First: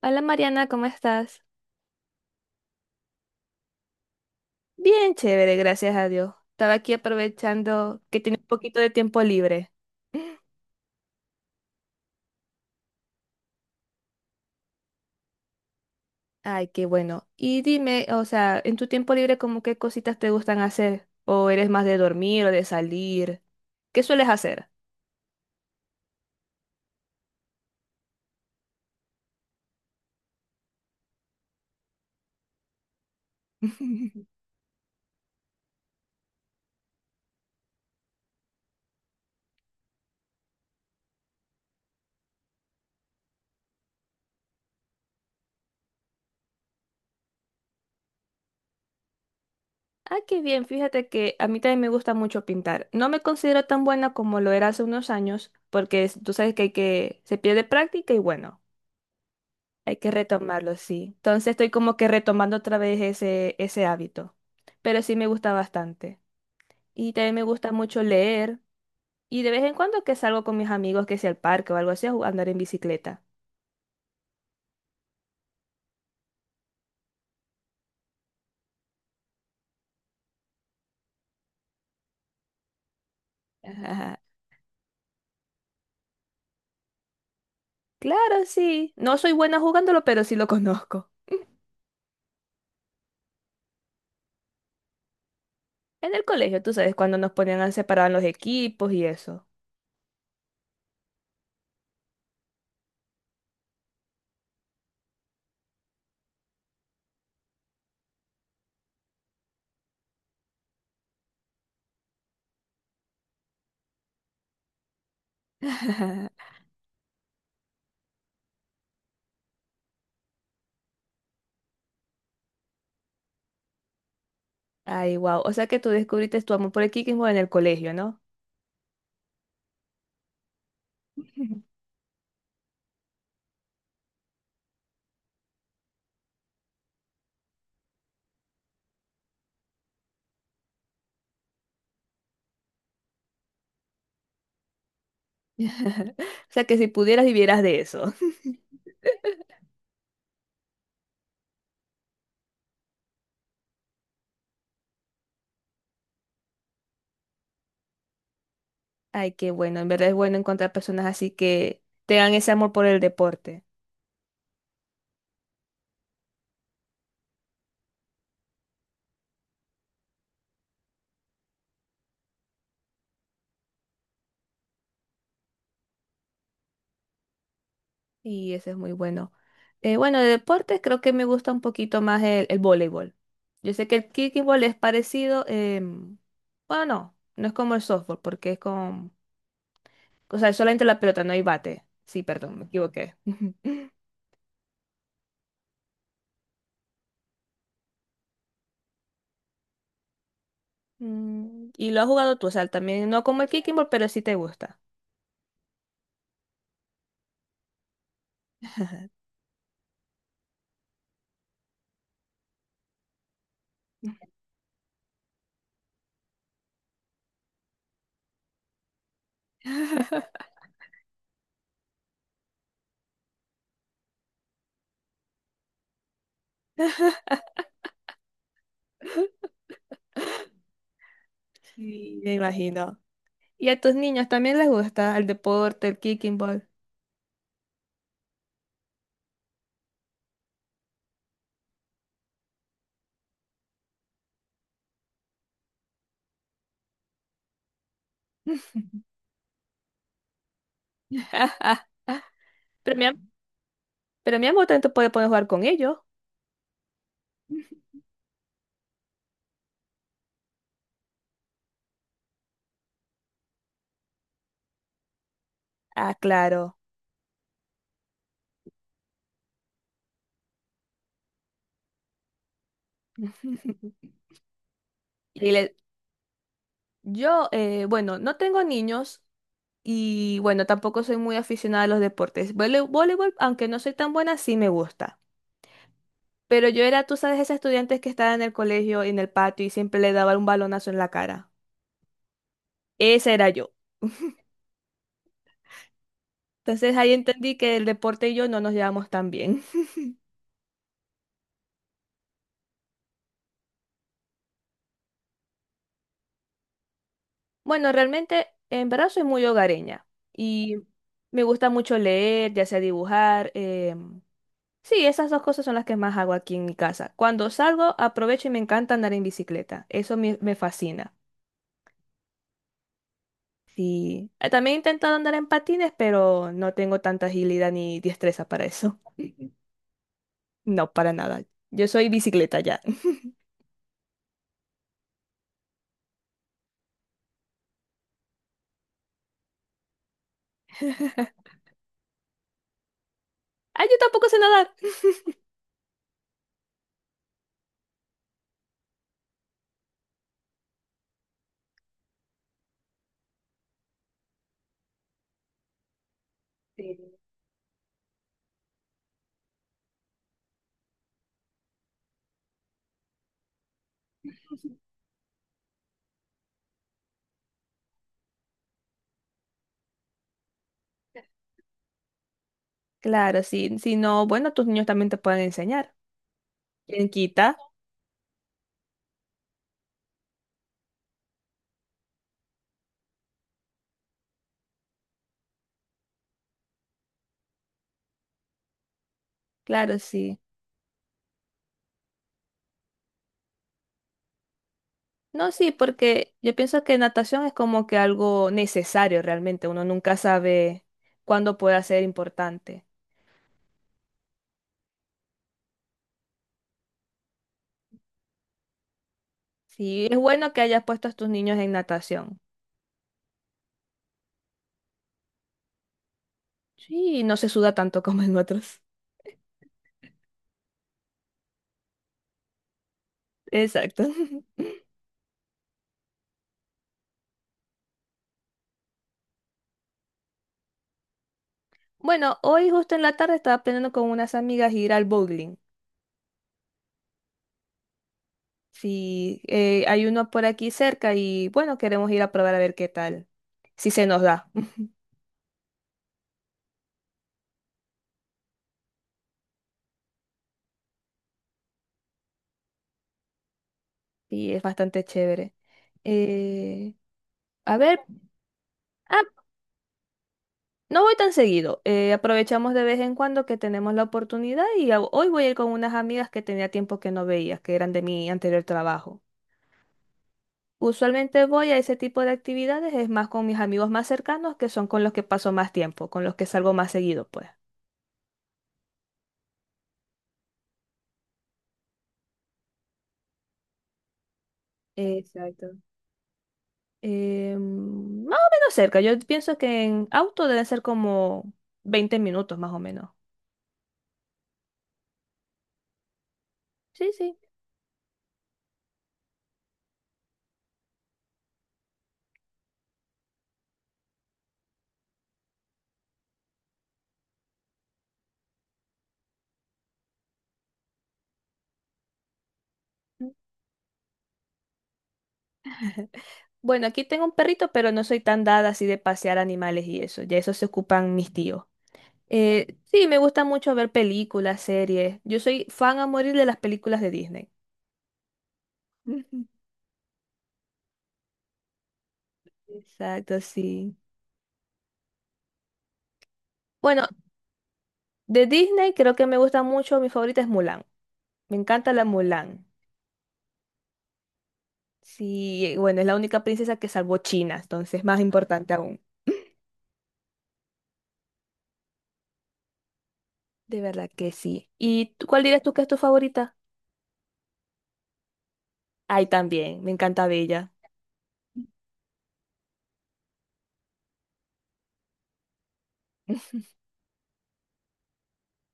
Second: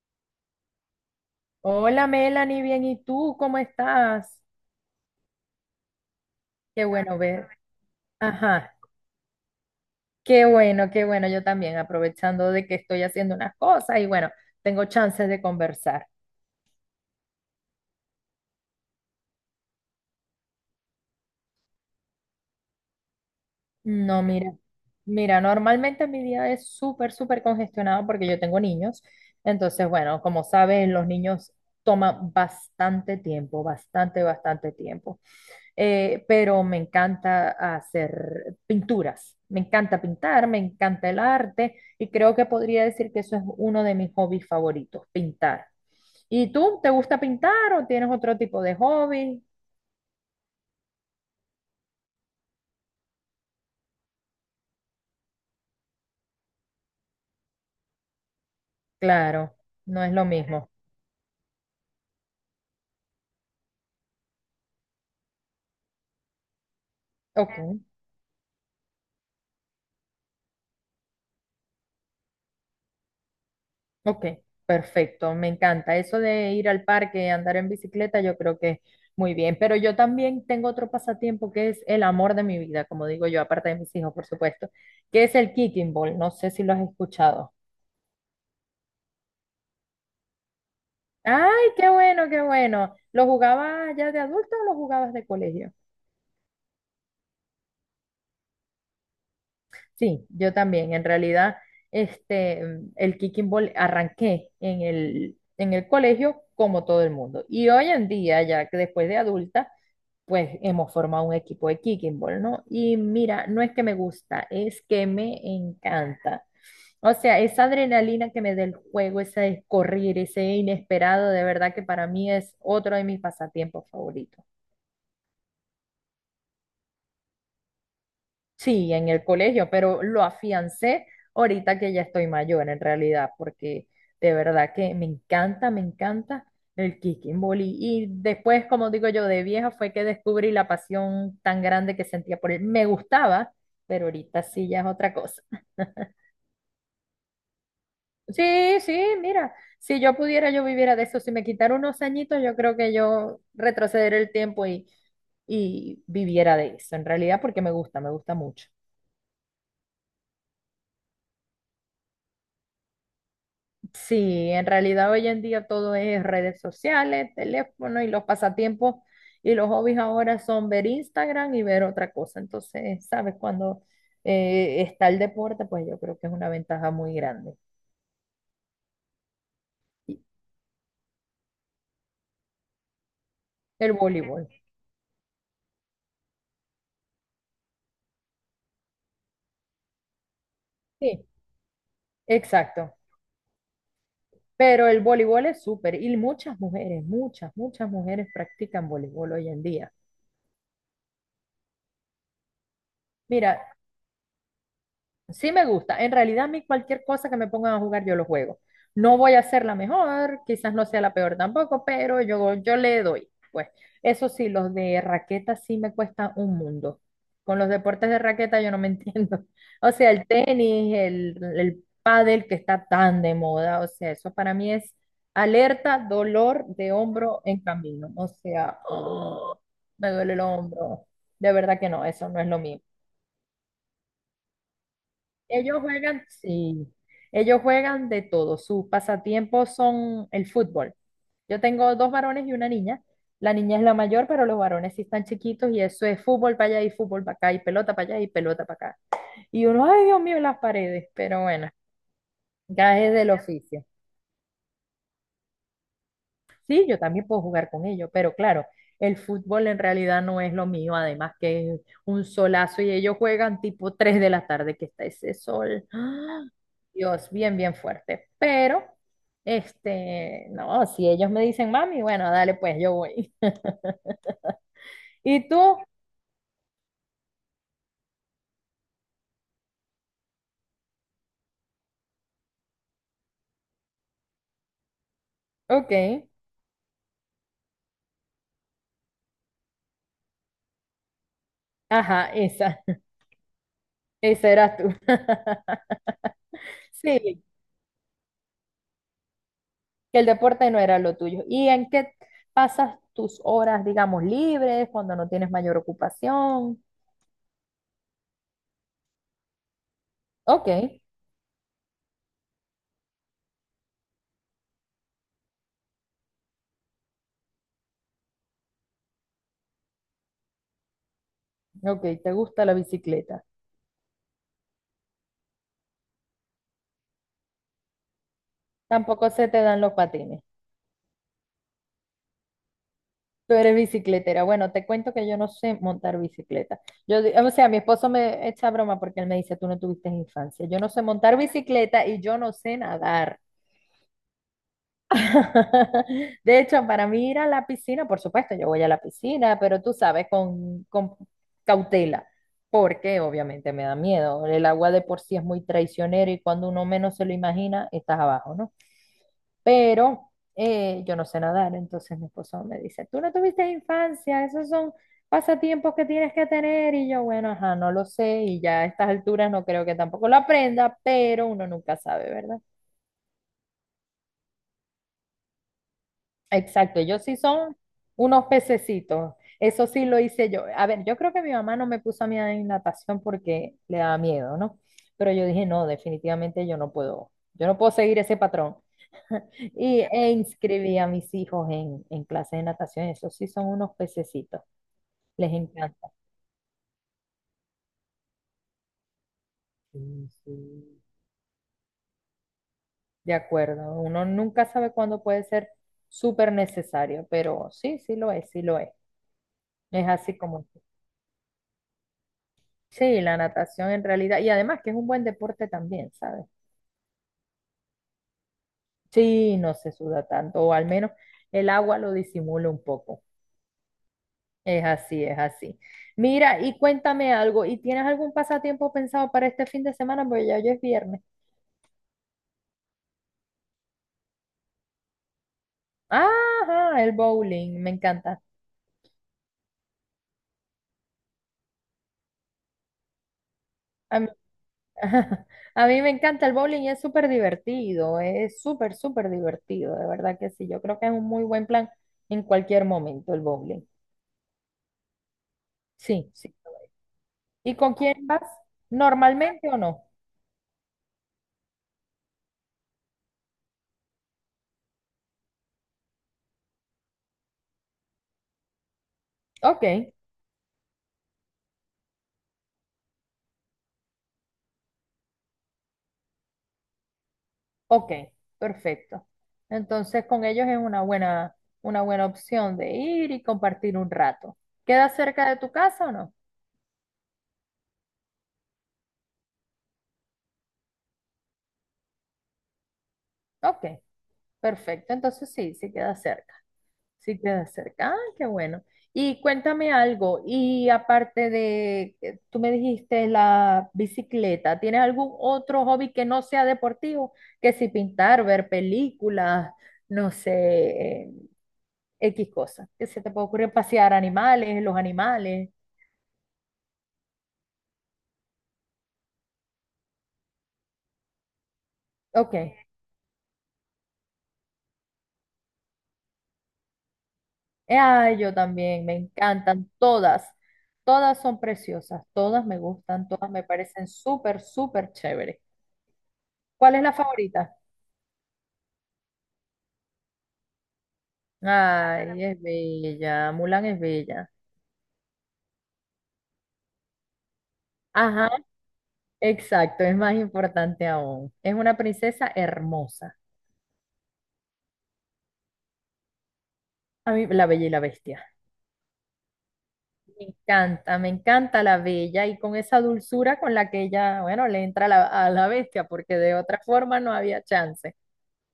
Hola Mariana, ¿cómo estás? Hola Melanie, bien, ¿y tú cómo estás? Bien, chévere, gracias a Dios. Estaba Qué aquí bueno ver. aprovechando que tiene un Ajá, poquito de tiempo libre. Qué bueno, yo también, aprovechando de que estoy haciendo unas cosas y bueno, tengo chances de conversar. Ay, qué bueno. Y dime, o sea, en tu tiempo libre, ¿cómo qué cositas te gustan hacer? ¿O eres más de dormir o de salir? ¿Qué No, sueles mira, hacer? mira, normalmente mi día es súper, súper congestionado porque yo tengo niños. Entonces, bueno, como saben, los niños toman bastante tiempo, bastante, bastante tiempo. Pero me encanta hacer pinturas, me encanta pintar, me encanta el arte y creo que podría decir que eso es uno de mis hobbies favoritos, pintar. ¿Y tú, te gusta pintar o tienes otro tipo de hobby? Ah, qué bien, fíjate que a mí también me gusta mucho pintar. No me considero tan buena como lo era hace unos años, porque tú sabes que hay que se pierde práctica y bueno. Claro, Hay no que es lo mismo. retomarlo, sí. Entonces estoy como que retomando otra vez ese hábito. Pero sí me gusta bastante. Y también me gusta Ok. mucho leer. Y de vez en cuando que salgo con mis amigos, que sea al parque o algo así, andar en bicicleta. Ok, perfecto, me encanta. Eso de ir al parque, andar en bicicleta, yo creo que muy bien. Pero yo también tengo otro pasatiempo que es el amor de mi vida, como digo yo, aparte de mis hijos, Ajá. por supuesto, que es el kicking ball. No sé si lo has escuchado. Claro, sí. No soy buena jugándolo, pero sí lo conozco. Ay, qué bueno, qué bueno. ¿Lo jugabas ya de adulto o lo jugabas de colegio? En el colegio, tú sabes, cuando nos ponían a separar en los equipos y eso. Sí, yo también. En realidad, el kicking ball arranqué en el colegio como todo el mundo. Y hoy en día, ya que después de adulta, pues hemos formado un equipo de kicking ball, ¿no? Y mira, no es que me gusta, es que me encanta. O sea, esa adrenalina que me da el juego, ese correr, ese inesperado, de verdad que para mí es otro de mis pasatiempos favoritos. Ay, wow. O sea que tú descubriste tu amor por el kikismo en el colegio, ¿no? Sí, en el colegio, pero lo afiancé ahorita que ya estoy mayor en realidad, porque de verdad que me encanta el kicking volley. Y después, como digo yo, de vieja fue que descubrí la pasión tan grande que sentía por él. Me gustaba, pero ahorita sí ya es otra cosa. O sea que si pudieras vivieras de eso. Sí, sí, mira, si yo pudiera, yo viviera de eso. Si me quitara unos añitos, yo creo que yo retrocederé el tiempo y viviera de eso, en realidad, porque me gusta mucho. Ay, qué bueno, en verdad es bueno encontrar personas así que tengan ese amor por el deporte. Sí, en realidad hoy en día todo es redes sociales, teléfono y los pasatiempos y los hobbies ahora son ver Instagram y ver otra cosa. Entonces, sabes, cuando está el deporte, pues yo creo que es una ventaja muy grande. Y eso es muy bueno. Y Bueno, de deportes creo que me gusta un poquito más el voleibol. Yo sé el que el voleibol. kickball es parecido, bueno, no, no es como el softball, porque es con, o sea, es solamente la pelota, Sí, no hay bate. Sí, perdón, me exacto. equivoqué. Pero el voleibol es súper y muchas mujeres, muchas, muchas mujeres practican voleibol hoy en día. Mm, y lo has jugado tú, o sea, también no como el Mira, kickball, pero sí te gusta. sí me gusta. En realidad a mí cualquier cosa que me pongan a jugar yo lo juego. No voy a ser la mejor, quizás no sea la peor tampoco, pero yo le doy. Pues eso sí, los de raqueta sí me cuesta un mundo. Con los deportes de raqueta yo no me entiendo. O sea, el tenis, el pádel que está tan de moda, o sea, eso para mí es alerta, dolor de hombro en camino. O sea, ¡oh! me duele el hombro. De verdad que no, Sí, eso me no es lo mío. imagino. ¿Y a tus niños también les gusta el Ellos deporte, el juegan, kicking ball? sí, ellos juegan de todo. Sus pasatiempos son el fútbol. Yo tengo dos varones y una niña. La niña es la mayor, pero los varones sí están chiquitos y eso es fútbol para allá y fútbol para acá y pelota para allá y pelota para acá. Y uno, ay Dios mío, las paredes, pero bueno, Pero ya mi, es del am- oficio. pero mi amor también te puede poder jugar con ellos. Sí, yo también puedo jugar con ellos, pero claro, el fútbol en realidad no es lo mío, además que es un solazo y ellos juegan tipo 3 de la tarde que está ese sol. Ah, ¡Ah! claro. Dios, bien, bien fuerte. Pero, no, si ellos me dicen, mami, bueno, dale, pues yo voy. ¿Y Y le- tú? yo, bueno, no tengo niños y bueno, tampoco soy muy aficionada a los deportes. Voleibol, aunque no soy tan buena, sí me gusta. Ok, Pero yo era, tú sabes, esa estudiante que estaba en el colegio, en el patio y siempre le daba un balonazo en la cara. ajá, esa, Esa era yo. esa eras tú. Entonces ahí Sí, entendí que el deporte y yo no nos llevamos tan bien. que el deporte no era lo tuyo. ¿Y en qué pasas tus horas, digamos, libres, cuando no tienes mayor ocupación? Bueno, realmente en verdad soy muy hogareña Ok. y me gusta mucho leer, ya sea dibujar. Sí, esas dos cosas son las que más hago aquí en mi casa. Cuando salgo, aprovecho y me encanta andar en bicicleta. Me fascina. Ok, te gusta la bicicleta. Sí, también he intentado andar en patines, pero no tengo tanta agilidad ni destreza para eso. Tampoco se te dan los patines. No, para nada. Yo soy bicicleta ya. Tú eres bicicletera. Bueno, te cuento que yo no sé montar bicicleta. Yo, di- o sea, mi esposo me echa broma porque él me dice, tú no tuviste infancia. Yo no sé montar bicicleta y yo no sé nadar. Ah, yo tampoco sé nadar. De hecho, para mí ir a la piscina, por supuesto, yo voy a la piscina, pero tú sabes, con cautela, porque obviamente me da miedo. El agua de por sí es muy traicionera y cuando uno menos se lo imagina, estás abajo, ¿no? Pero yo no sé nadar, entonces mi esposo me dice, tú no tuviste infancia, esos son pasatiempos que tienes que tener, y yo, bueno, ajá, no lo sé, y ya a estas alturas no creo que tampoco lo aprenda, pero uno nunca sabe, ¿verdad? Claro, sí. Si no, bueno, tus niños también te pueden enseñar. Exacto, ¿Quién ellos sí quita? son unos pececitos. Eso sí lo hice yo. A ver, yo creo que mi mamá no me puso a mí en natación porque le daba miedo, ¿no? Pero yo dije, no, definitivamente yo no puedo seguir ese patrón. Claro, Y e sí. inscribí a mis hijos en clases de natación. Esos sí son unos pececitos, No, les sí, encanta. porque yo pienso que natación es como que algo necesario realmente. Uno nunca Sí, sí. sabe cuándo pueda ser importante. De acuerdo, uno nunca sabe cuándo puede ser súper necesario, pero sí, sí lo es, sí lo es. Sí, Es es así bueno que como... hayas puesto a tus niños en natación. Sí, la natación en realidad, y además que es un buen deporte también, ¿sabes? Sí, no se suda tanto como en otros. Sí, no se suda tanto, o al menos el agua lo disimula un poco. Exacto. Es así, es así. Mira, y cuéntame algo, ¿y tienes algún pasatiempo pensado para este fin de semana? Porque ya hoy es viernes. Bueno, hoy justo en la tarde estaba planeando con unas amigas ir al bowling. Ajá, el bowling, me encanta. Sí, hay uno por aquí cerca y bueno, queremos ir a probar a ver qué tal. Si se A nos mí, da. a mí me encanta el bowling, es súper divertido, es súper, súper divertido, de verdad que sí. Yo creo que es un muy buen plan en cualquier momento el bowling. Y es bastante chévere. Sí, sí. Eh, ¿Y a con ver. quién vas? ah ¿Normalmente o no? No voy tan seguido, aprovechamos de vez en cuando que tenemos la oportunidad y hoy voy a ir con unas amigas que tenía tiempo que no veía, que eran de mi anterior trabajo. Ok, Usualmente voy a ese tipo de actividades, es más con mis amigos más cercanos, que son con los que paso más tiempo, con los que salgo más seguido, pues. ok, perfecto. Entonces con ellos es una buena opción de ir y compartir un rato. ¿Queda cerca de tu Exacto. casa o no? Más o menos cerca, yo pienso que en auto deben ser como 20 minutos más o menos. Ok, perfecto. Entonces sí, sí queda cerca. Sí, sí. Sí queda cerca. Ah, qué bueno. Y cuéntame algo. Y aparte de, tú me dijiste la bicicleta, ¿tienes algún otro hobby que no sea deportivo? Que si pintar, ver películas, no sé, eh, X cosas. Que se te Mm. puede ocurrir pasear animales, los animales. Bueno, aquí tengo un perrito, pero no soy tan dada así de pasear animales y eso, ya eso se ocupan mis tíos. Ok. Sí, me gusta mucho ver películas, series. Yo soy fan a morir de las películas de Disney. Ay, yo también, me Ujú. encantan todas. Todas son preciosas, todas me gustan, Exacto, todas me sí. parecen súper, súper chéveres. ¿Cuál es Bueno, la favorita? de Disney creo que me gusta mucho, mi favorita es Mulan. Me encanta la Ay, es Mulan. bella, Mulan es bella. Sí, bueno, es la única princesa que salvó China, entonces más Ajá, importante aún. exacto, es más importante aún. Es una princesa hermosa. De verdad que sí. ¿Y cuál dirías tú que es tu favorita? A mí, la Bella y la Bestia. Ay, también, me encanta Bella. Me encanta la bella y con esa dulzura con la que ella, bueno, le entra a la bestia, porque de otra forma no había chance.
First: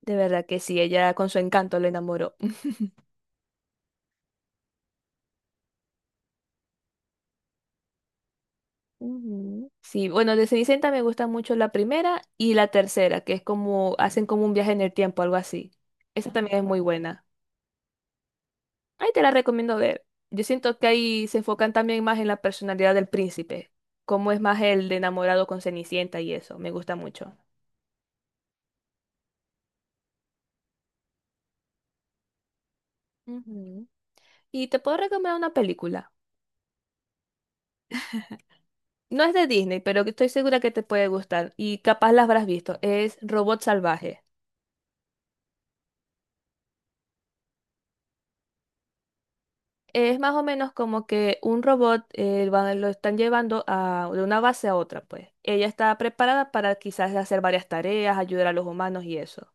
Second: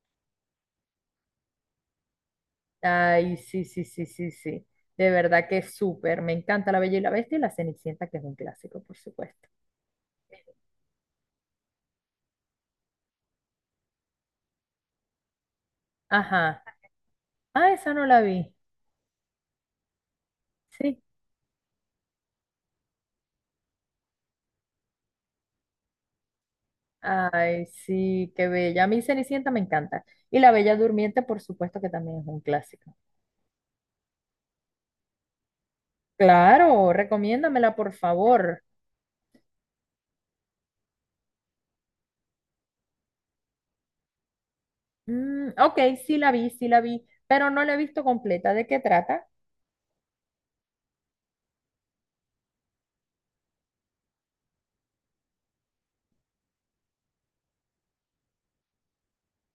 De verdad que sí, ella con su encanto lo enamoró. Ay, sí, sí, sí, sí, sí. De verdad que es súper. Me encanta la bella y la bestia y la Cenicienta, que es un clásico, por supuesto. Ujú. Sí, bueno, de Cenicienta me gusta mucho la primera y la tercera, que es como hacen como un viaje en el tiempo, algo así. Esa también es Ajá. muy buena. Ah, esa no la vi. Ahí te la recomiendo ver. Yo siento que Sí. ahí se enfocan también más en la personalidad del príncipe, cómo es más el de enamorado con Cenicienta y eso, me gusta mucho. Ay, sí, qué bella. A mí Cenicienta me encanta. Y la Bella Durmiente, por supuesto que también es un clásico. Ujú. Y te puedo recomendar una película. Claro, recomiéndamela, por favor. No es de Disney, pero que estoy segura que te puede gustar y capaz la habrás visto. Es Robot Salvaje. Mm, ok, sí la vi, pero no la he visto completa. ¿De qué trata? Es más o menos como que un robot lo están llevando a, de una base a otra, pues. Ella está preparada para quizás hacer varias tareas, ayudar a los humanos y eso.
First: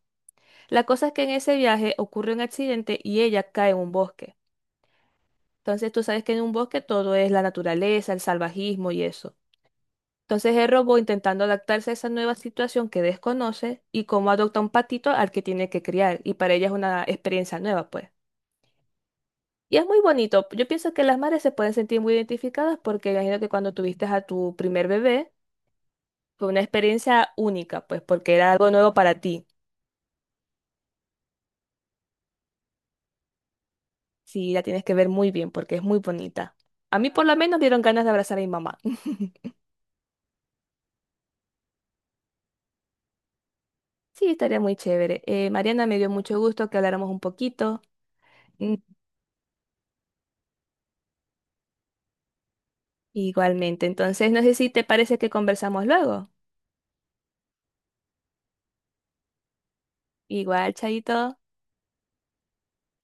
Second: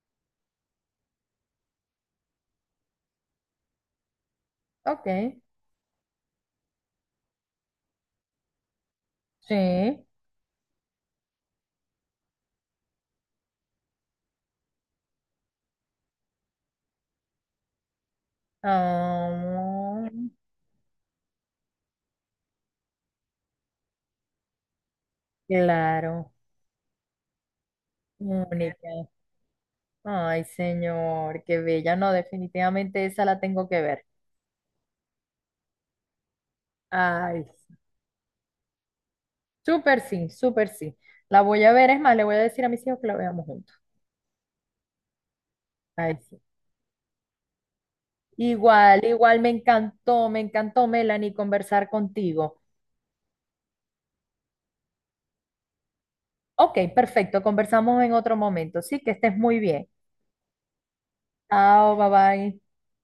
La cosa es que en ese viaje ocurre un accidente y ella cae en un bosque. Ok, Entonces tú sabes que en un bosque todo es la naturaleza, el salvajismo y eso. sí. Entonces el robot intentando adaptarse a esa nueva situación que desconoce y cómo adopta un patito al que tiene que criar. Y para ella es una experiencia nueva, pues. Y es muy Ah, bonito. Yo pienso que las madres se pueden sentir muy identificadas porque imagino que cuando tuviste a tu primer bebé claro, fue una experiencia única, pues porque era algo única. nuevo para ti. Ay, señor, qué bella. No, definitivamente esa la tengo que ver. Sí, la tienes que ver muy bien porque es muy bonita. A mí por lo Ay, menos dieron ganas de abrazar a mi mamá. súper sí, súper sí. La voy a ver, es más, le voy a decir a mis hijos que la veamos juntos. Sí, estaría muy chévere. Mariana, me dio Ay, mucho sí. gusto que habláramos un poquito. Mm, Igual, igual me encantó, Melanie, conversar contigo. igualmente. Entonces, no sé si te parece que conversamos luego. Ok, perfecto, conversamos en otro momento. Sí, que estés muy bien. Igual, Chaito. Chao, bye bye.